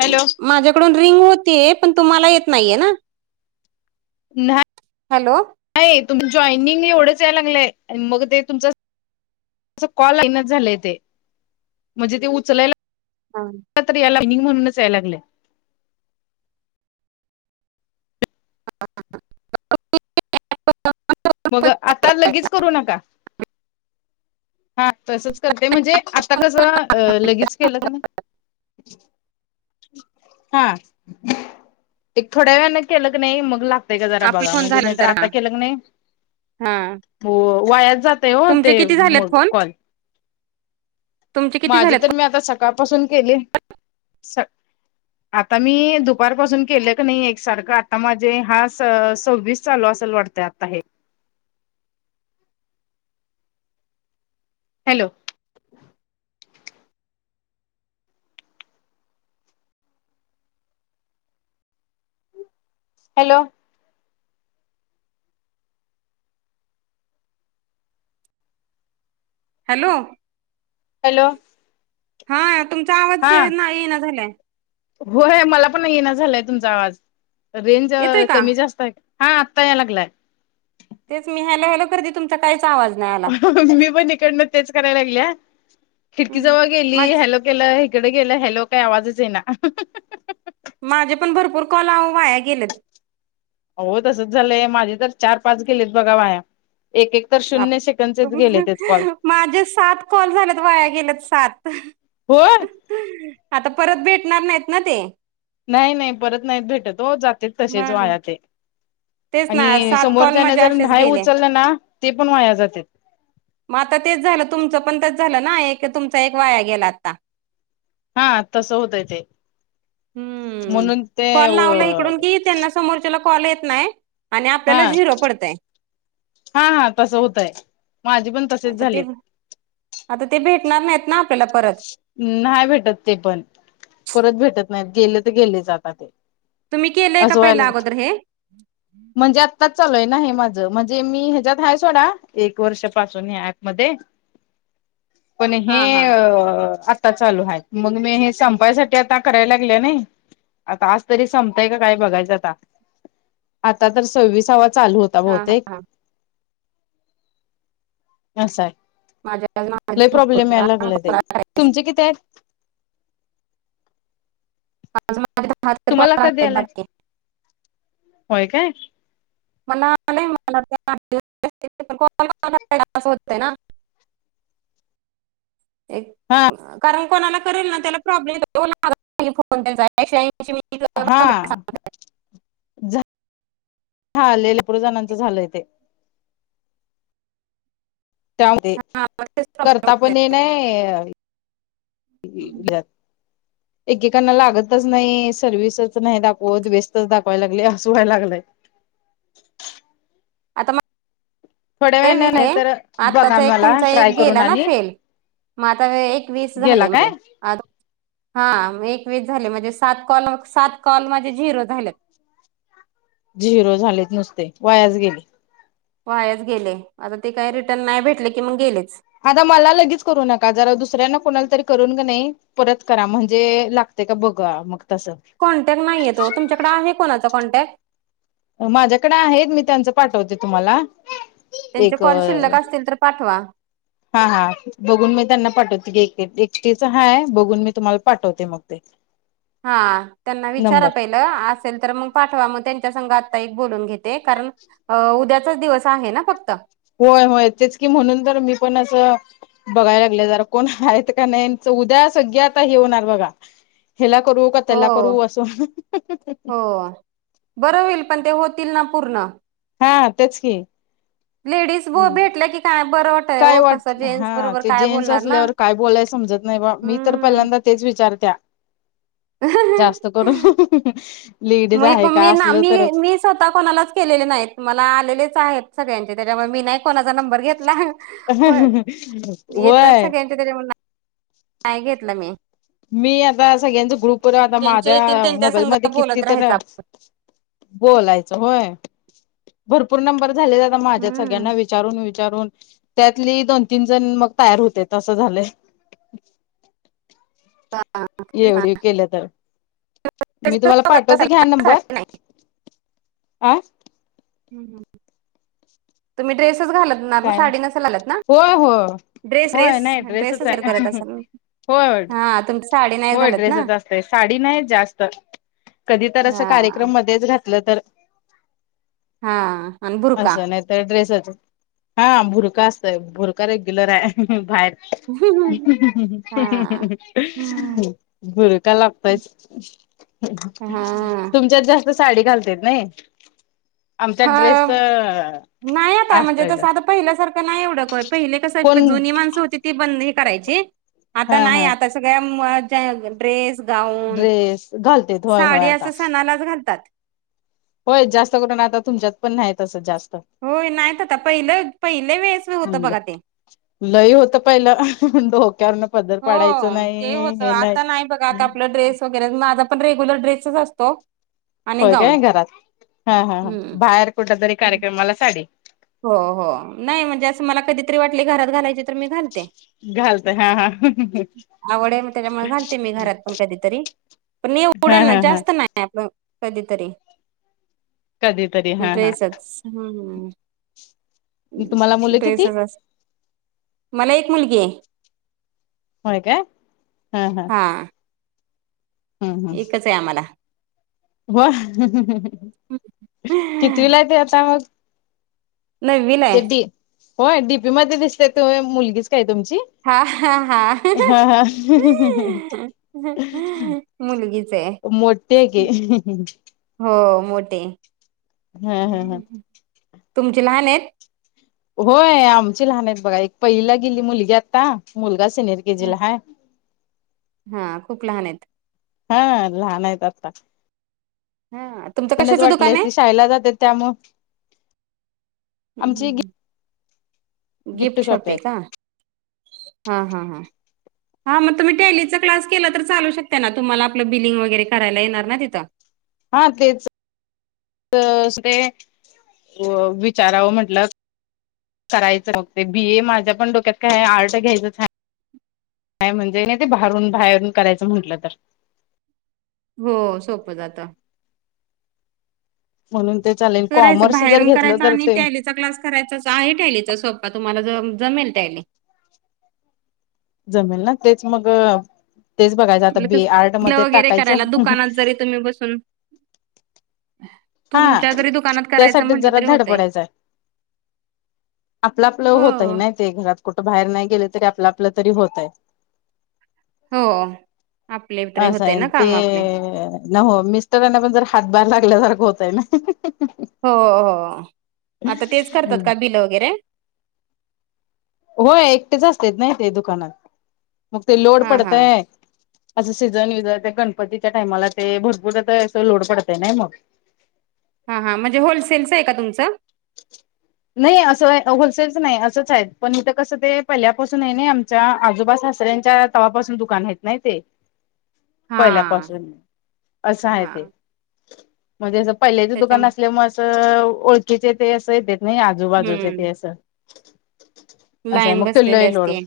Hello माझ्याकडून ring होती पण तुम्हाला येत नाहीये ना. नाही. हॅलो. नाही तुम जॉइनिंग एवढंच याला लागलंय मग ते तुमच. कॉल झाय म्हणजे ते उचलाय हा. याला म म्हणूनच याय लाग. हां ह. [inaudible] मग आता लगेच करू नका हा तसच करते म्हणजे. कस अ लगेच केलं का नइ हा एक थोड्या वेळने केलं क नाही मग लागत. का जरा आपला बघा फोन म्हणजे नाहीर झाल्यानंतर हा आता केलं क नाही. हा. हो वायात जातय हो तुमचे ते किती झालेत फोन कॉल. तुमचे किती माझी तर झालेत मी आता सकाळपासून केले. आता मी दुपारपासून केलं क नाही एकसारखं आता माझे हा स सव्वीस चालू असेल वाटत. त्यात आहे. हॅलो. हॅलो हॅलो हॅलो हा तुमचा आवाज हा ये ना झालाय. होय मला पण ये ना झालंय तुमचा आवाज रेंज येतोय का कमी जास्त आहे. हा आत्ता ये लागलाय. तेच मी हॅलो हॅलो करती तुम्ही काहीच आवाज नाही. आला मी पण इकड म तेच करायला लागले खिडकी जवळ गेली माझ हॅलो गेलं हकडे गेलं हॅलो काही आवाजच येईना माझे पण भरपूर कॉल वाया गेलेत. हो तसच झालंय माझे तर चार पाच गेलेत बघा वाया. एक एक तर. शून्य सेकंदचेच गेलेतेत कॉल माझे सात कॉल झालेत वाया गेल्यात सात. हो. आता परत भेटणार नाहीत ना ते नाही नाही परत नाहीत भेटत हो जातेच तसेच वाया ते तेच ना आणि सात कॉल समोरच्या न माझे जर असेच नाही गेले उचललं ना ते पण वाया जाते. मग आता तेच झालं तुमचं पण तेच झालं ना एक तुमचा एक वाया गेला आता हा तस होतय ते हम्म म्हणून ते अ समोरच्या कॉल येत नाही आणि आपल्याला हा झिरो पडतय. हा हा तसं होतय माझी पण तसेच आता ते झालेत. आता ते भेटणार नाहीत ना आपल्याला परत नाही भेटत ते पण परत भेटत नाही गेले तर गेले जातात ते तुम्ही केले काय असं व्हायला पहिले अगोदर हे म्हणजे आत्ताच चालू आहे ना हे माझं म्हणजे मी ह्याच्यात आहे सोडा एक वर्षापासून या ऍप मध्ये पण हे हा हा अ आता चालू आहेत मग मी हे संपायसाठी आता करायला लागल्या नाही. आता आज तरी संपताय का काय बघायचं आता आता तर सव्वीसावा चालू हा होत. हा [inaudible] हा अस आहे माझ्या आज माझ्या लय प्रॉब्लेम वर हा यायला लागला ते करायचा. तुमचे किती आहेत? माझ माझ स तरीॉ तुम्हाला कधी आलाय बाकी [inaudible] होय काय? म नाही म असं होतय ना, एक हा कारण कोणाला करेल ना त्याला प्रॉब्लेम फोन त्याचा हा हा भरपूर णांचं झालंय ते हा, मग तेच करता पण ये होतोय. नाही.... घ... एकेकांना लागतच नाही सव्हिसच नाही दाखवत वेस्तच दाखवाय लागले असं वय लागलंय... आता थोड्या वेळने नाही मग तर बघा आत्ताचा एक मला तुमचा ट्राय एक करून गेला ना आणि फेल... मग आता एक वीस गेला झाले काय म्हणजे.... आ हा एक वस झाले म्हणजे सात कॉल सात कॉल माझे झिरो झाले.... झिरो झालेच नुसते वायास गेले... पायाच गेले आता ते काही रिटर्न नाही भेटले की मग गेलेच... आता मला लगेच करू नका जरा दुसऱ्यांना कोणाला तरी करून का नाही परत करा म्हणजे लागतेय का बघा मग तसं... कॉन्टॅक्ट नाही आहे तो तुमच्याकडे आहे कोणाचा कॉन्टॅक्ट... माझ्याकडे आहेत मी त्यांचं पाठवते तुम्हाला... त्यांचे एक कॉल शिल्लक असतील तर पाठवा हा हा.... बघून मी त्यांना पाठवते एक्सटीच हाय बघून मी तुम्हाला पाठवते मग ते... हा त्यांना विचारा नंबर पाहिजे.... असेल तर मग पाठवा मग त्यांच्या सं आता एक बोलून घेते कारण..... अ... उद्याचाच दिवस आहे ना फक्त.... होय होय तेच की म्हणून तर मी पण असं. बघायला लागले जरा कोण आहेत का नाही उद्या सगळी आता हे होणार बघा. ह्याला करू का हो त्याला करू असं. हो. बरं होईल. पण ते होतील ना पूर्ण.... हा तेच की.... लेडीज व भेटल्या की काय बरं वाट.... काय वाट हा ते जेंट्स ना असल्यावर काय बोलायला समजत नाही बा मी तर. हम्म पहिल्यांदा तेच विचारत्या.... ह हं.... जास्त कर लेडीज आहे का मी ना असल मी तरच... मी स्वतः कोणालाच केलेले नाहीत मला आलेलेच आहेत सगळ्यांचे त्याच्यामुळे मी नायक.... कोणाचा नंबर घेतला. होयं येतात होय सगळ्याची पण..... नाही घेतलं मी.... मी आता सगळ्यांच ग्रुप आता ज्यांचे येतील माझ्या त्यांच्या संग मोबाईलमध्ये किती बोलत तर..... राहायचं बोलायचं होयं. भरपूर नंबर झालेले आता माझ्या हम्म सगळ्यांना विचारून वि..... चारून त्यातली दोन तीन जण मग तयार होतेत असं झालंय..... हा, तेच ना एवढी केलं तर.... ड्रेसच मी तुम्हाला वापरत पाठवते असाल घ्या ना नंबर. साडी नाही आ.... तुम्ही ड्रेसच घालत... असणार ना. काय साडी नेसालेत ना. होय होय ड्रेस ड्रेस सर करत असेल ना.... होयं.. हा होयं.. तुमची साडी नाही होय घालत ना ड्रेसचं असतंय. साडी नाही जास्त..... कधी तर असं हा कार्यक्रम मध्येच घातलं तर..... हा आणि बुरका असं नाही तर ड्रेसच.... हा भुरखा असतयं. भुर्खा रेगुलर आहे बाहेर..... हा हा भुर्खाका लागतायचं.... तुमच्यात जास्त साडी घालतेतं नायं..... आमच्या ड्रेसच हा नाही आता अ म्हणजे असतेतं..... तसं आता पहिल्यासारखं नाही एवढं पहिले कस जुनी माणसं होती ती बंद.... करायची आता हा नाही हा आता सगळ्या..... ड्रेस गाऊन ड्रेस घालतेत होय होय साडी आता असं सणालाच घालतात.... होय जास्त करून आता तुमच्यात पण नाही तसं जास्त..... होय नाहीत आता पहिलं पहिले वेळेस होत बघा ते..... लई होतं पहिल डोक्यावरनं हो ते होत आता नाही बघा आता आपलं ड्रेस वगैरे माझ पण रेग्युल ड्रेसच असतो. आणि होय गाऊन काय घरात हा हा हम्म. बाहेर कुठ तरी कार्यक्रमाला साडी. हो हो नाही म्हणजे असं मला कधीतरी वाटले घरात घालायचे तर मी घालते. घालतय हा हा आवड आहे मग त्याच्यामुळे घालते मी घरात पण कधीतरी. पण उड हा ना हा हा जास्त नाही. [unintelligible] नाही पण कधीतरी कधीतरी हा हा ड्रेसच. ह्म्म्म ह्म्म्म [inaudible] तुम्हाला मुलं किती ड्रेसचं असतयं. मला एक मुलगी आहे. होयं काय.. हा हा... हां. हम्म हम्म एकच आहे आम्हाला. हो... कितीवीला आहे आता मग. नववीला आहे. ते डी होय डीपी मध्ये दिसतेत ती मुलगीच काय तुमची. हा हा हा हा.. हा... मुलगीच आहे मोठी आहे की हो मोठी हा हा हा आहे तुमची लहान आहेत होय आमची लहान आहेत बघा एक पहिला गेली मुलगी आता मुलगा सेनेअर के जी ला आहे हा खूप लहान आहेत हा लहान आहेत आता हा तुमचं मच कशाचं दुकान वाटलीस आहे ती शाळेला जात्यात त्यामुळ हं हं हं गिफ्ट शॉप शॉपी आहेत आहे का हा हा हा हां मग तुम्ही टेलीचा क्लास केलं तर चालू शकता ना तुम्हाला आपलं बिलिंग वगैरे करायला येणार ना तिथं हा तेच पैसे ते विचारावं म्हंटलं करायचं बगते बी ए माझ्या पण डोक्यात काय आर्ट घ्यायचंच आहे काय म्हणजे नाही ते भारून बाहेरून करायचं म्हंटलं तर हो सोपं जात म्हणून ते चालेल करायचं कॉमर्स जर बाहेरून घेतलं करायचं तर आणि ते ट्यालीच चा क्सास करायचा आहे टलीचा सोप्पा तुम्हाला ज जमेल टली जमेल ना तेच मग तेच बघायचं आता आपलं बी कसं आर्ट बिलं मध्ये वगैरे करायला टाकायचं तुम्ही बसून हम् [inaudible] हा त्यासाठीच जरा धड होतय. पडायचाय आपलं आपलं होतय हो. नाही ते घरात कुठं बाहेर नाही गेले तरी आपलं आपलं तरी होत आहे हो आपले तरी होते असाय ना ते काम आपले. न हो मिस्टरांना पण जर हातभार लागल्यासारखं होतय ना हो हो आता तेच करतात का बिलं वगैरे होय एकटेच असतात ना ते दुकानात मग ते लोड हा हा पडतय असं सीझन यझन गणपतीच्या टाइमाला तेन भरपूर आता लोड पडतय नाही मग हा हां म्हणजे होलसेलचं आहे का तुमचं [inaudible] नाही असं होलसेलच नाही असंच आहेत पण इथ कसं ते पहिल्यापासून आहे नाही आम आजोबा सासऱ्यांच्या तवापासून दुकान आहेत ना ते हा पहिल्यापासून असं आहे हा ते म्हणजे असं पहिल्याच त्याच्या दुकान असल्यामुळे असं ओळखीचे ते असं येतेत नाही आ आजूबाजूचे तेन हम्म अस असं आहे लाईन बसलेली मुक्तलोही लोड असते.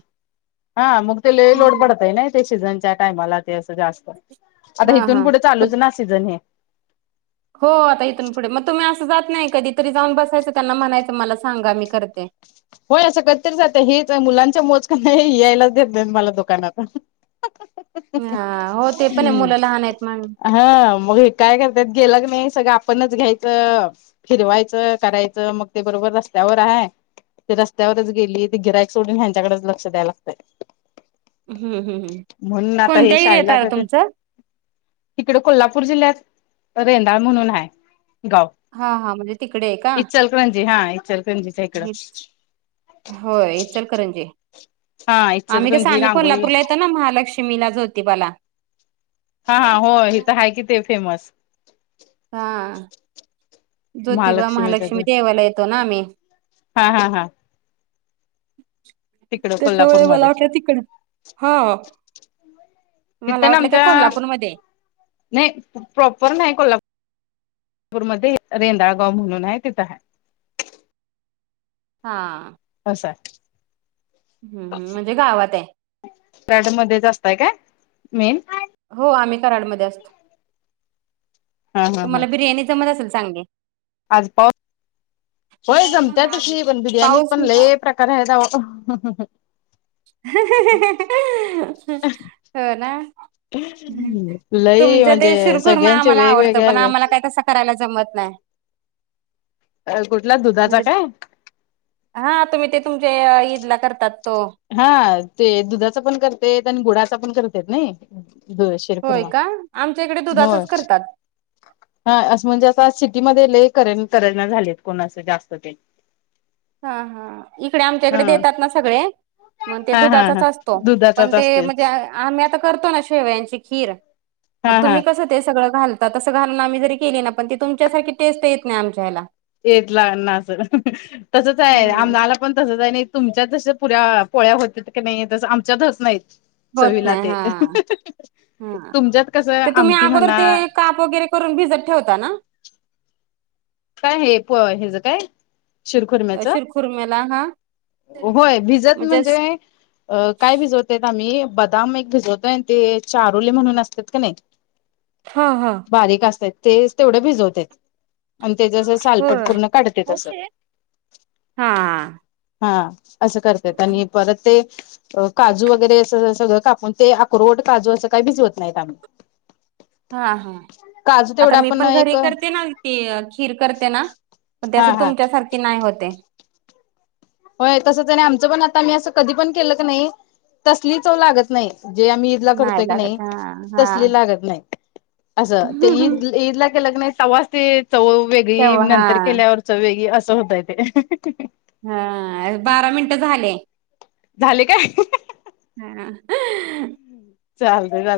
हा मुक्तलोही लोड हम्म. पडत आहे नाही सझच्या टाला अस जास्त आता हा हथून हा. पुढे मग चालूच ना सीझन हे हो आता इथून पुढे मग तुम्ही असं जात नाही कधी तरी जाऊन बसायचं त्यांना म्हणायचं मला सांगा मी करते होय असं करी जातं हेच मुलांच्या मोज का नाही यायलाच देत नाही मला दुकानात हा हो ते पण आहे हम्म मुलं लहान आहेत म्हण. हा मग काय करतत गेला क नाही सगळं आपणच घ्यायचं फिरवायचं करायचं मग ते बरोबर रस्त्यावर आहे ते रस्त्यावरच गेली ते गिरायक सोडून ह्यांच्याकडेच लक्ष द्यायला लागतय हम्म हम्म हम्म म्हणून आता हे कोणत्या एरियात शायलाच आलं तुमचं? तिकडे कोल्हापूर जिल्ह्यात रेंदाळ म्हणून आहे गाव हा हा म्हणजे तिकडे इचलकरंजी हा इचल हेच होय हे चलकरंजी हा आम्ही कसं इचलकरंजी आम्ही रांगोळी कोल्हापूरला येतो ना महालक्ष्मीला ज होती बाला हा हा हो हिथ आहे कि ते फेमस हा ज्योतिबा महालक्ष्मीच महालक्ष्मी ते देवाला येतो ना आम्ही हा हा हा तिकड त्याच्यामुळे मला कोल्हापूरमध्येध्ये वाटलं तिकड हा तिथे मला ना वाटलं काय आमच्या कोल्हापूरमध्ये नाही प्रॉपर नाही कोल्हापूर नापूरमध्येध्ये रेंदाळगाव म्हणून आहे तिथं आहे हा असं हम् म्हणजे गावात आहे ड मध्ये जा असतय काय मेन हो आम्ही कराडमध्ये असतो हा हा हा तुम्हाला बिर्याणी जमत असेल सांगे आज पाऊ होय जमत तशी पण बिर्याणी पाऊस पण लेप करादा हो ना ह लई तुमच्या ते म्हणजे सुुरखुर म सगळ्यांचे आम्हाला आवडतं वेगवेगळ्या पण वे आम्हाला काय तसं करायला जमत नाही कुठला दुधाचा म्हणजे काय हा तुम्ही ते तुमच्या ईद ला करतात तो हा ते दुधाचा पण करते आणि गुडाचा पण करतेत नाही होय शिरखुर्मा का आमच्याकडे होय दुधाचाच करतात हा असं म्हणजे असता सिटीमध्ये लले कर करना झालेत कोण असं जास्त ते [unintelligible] हा हा इकडे हा आमच्याकडे देतात ना सगळे मग ते हा हा दुधाचाच हा असतो पण दुधाचाच ते असते म्हणजे आम्ी आता करतो ना शेवयाची खीर मग हा हा तुम्ही कसं ते सगळं घालतात तस घालून आम्ही जरी केली ना पण ती तुमच्यासारी टेस्ट येत नाही आमच्या ह्याला येत लाना अस तसच आहे हम्म. आम आला पण तस जा नाही तुमच्या जस पुऱ्या पोळ्या होत की नाही तसं आमच्यातच नाहीत होत चवीला नाही ते हा हा. तुमच्यात कसं ते तुम्ही आमटी अगोदर म्हणा ते काप वगैरे करून भिजत ठेवता ना काय हे प हचं काय अ, शिरखुरम्याच शिरखुरम्याला हा होय भिजत म्हणजेच म्हणजे काय भिजवतयत आम्ही बदाम एक भिजवतोय ते चारुले म्हणून असतात का नाही [unintelligible] हा हा बारीक असतात ते तेवढे भिजवत आणि ते जसं सालपट होय. पूर्ण काढते तसं हा हा असं करतयेत आणि परत ते काजू वगैरे अस सगळं कापून ते अक्रवट काजू असं काही बिझी होत नाहीत आम्ही हा हा काजू आता तेवढा मी आपण पण एक घरी करते हा ना. त खीर करते ना प त्यास हा तुमच्यासारखी नाही होते. होय तसं त्याने आमचं पण आता मी असं कधी पण केलं की नाही. तसलीच लागत नाही जे आम्ही ईदला करतोय की नाही लागत हां तसली हां. लागत नाही. असं ते ईद ईदला केलंग नाही सव्वास ते चौ वेगळी तेव्हा नंतर हां केल्यावर वेगळी असं होतय ते हा बारा मिनट झाले. झाले काय? हा. चा र लत.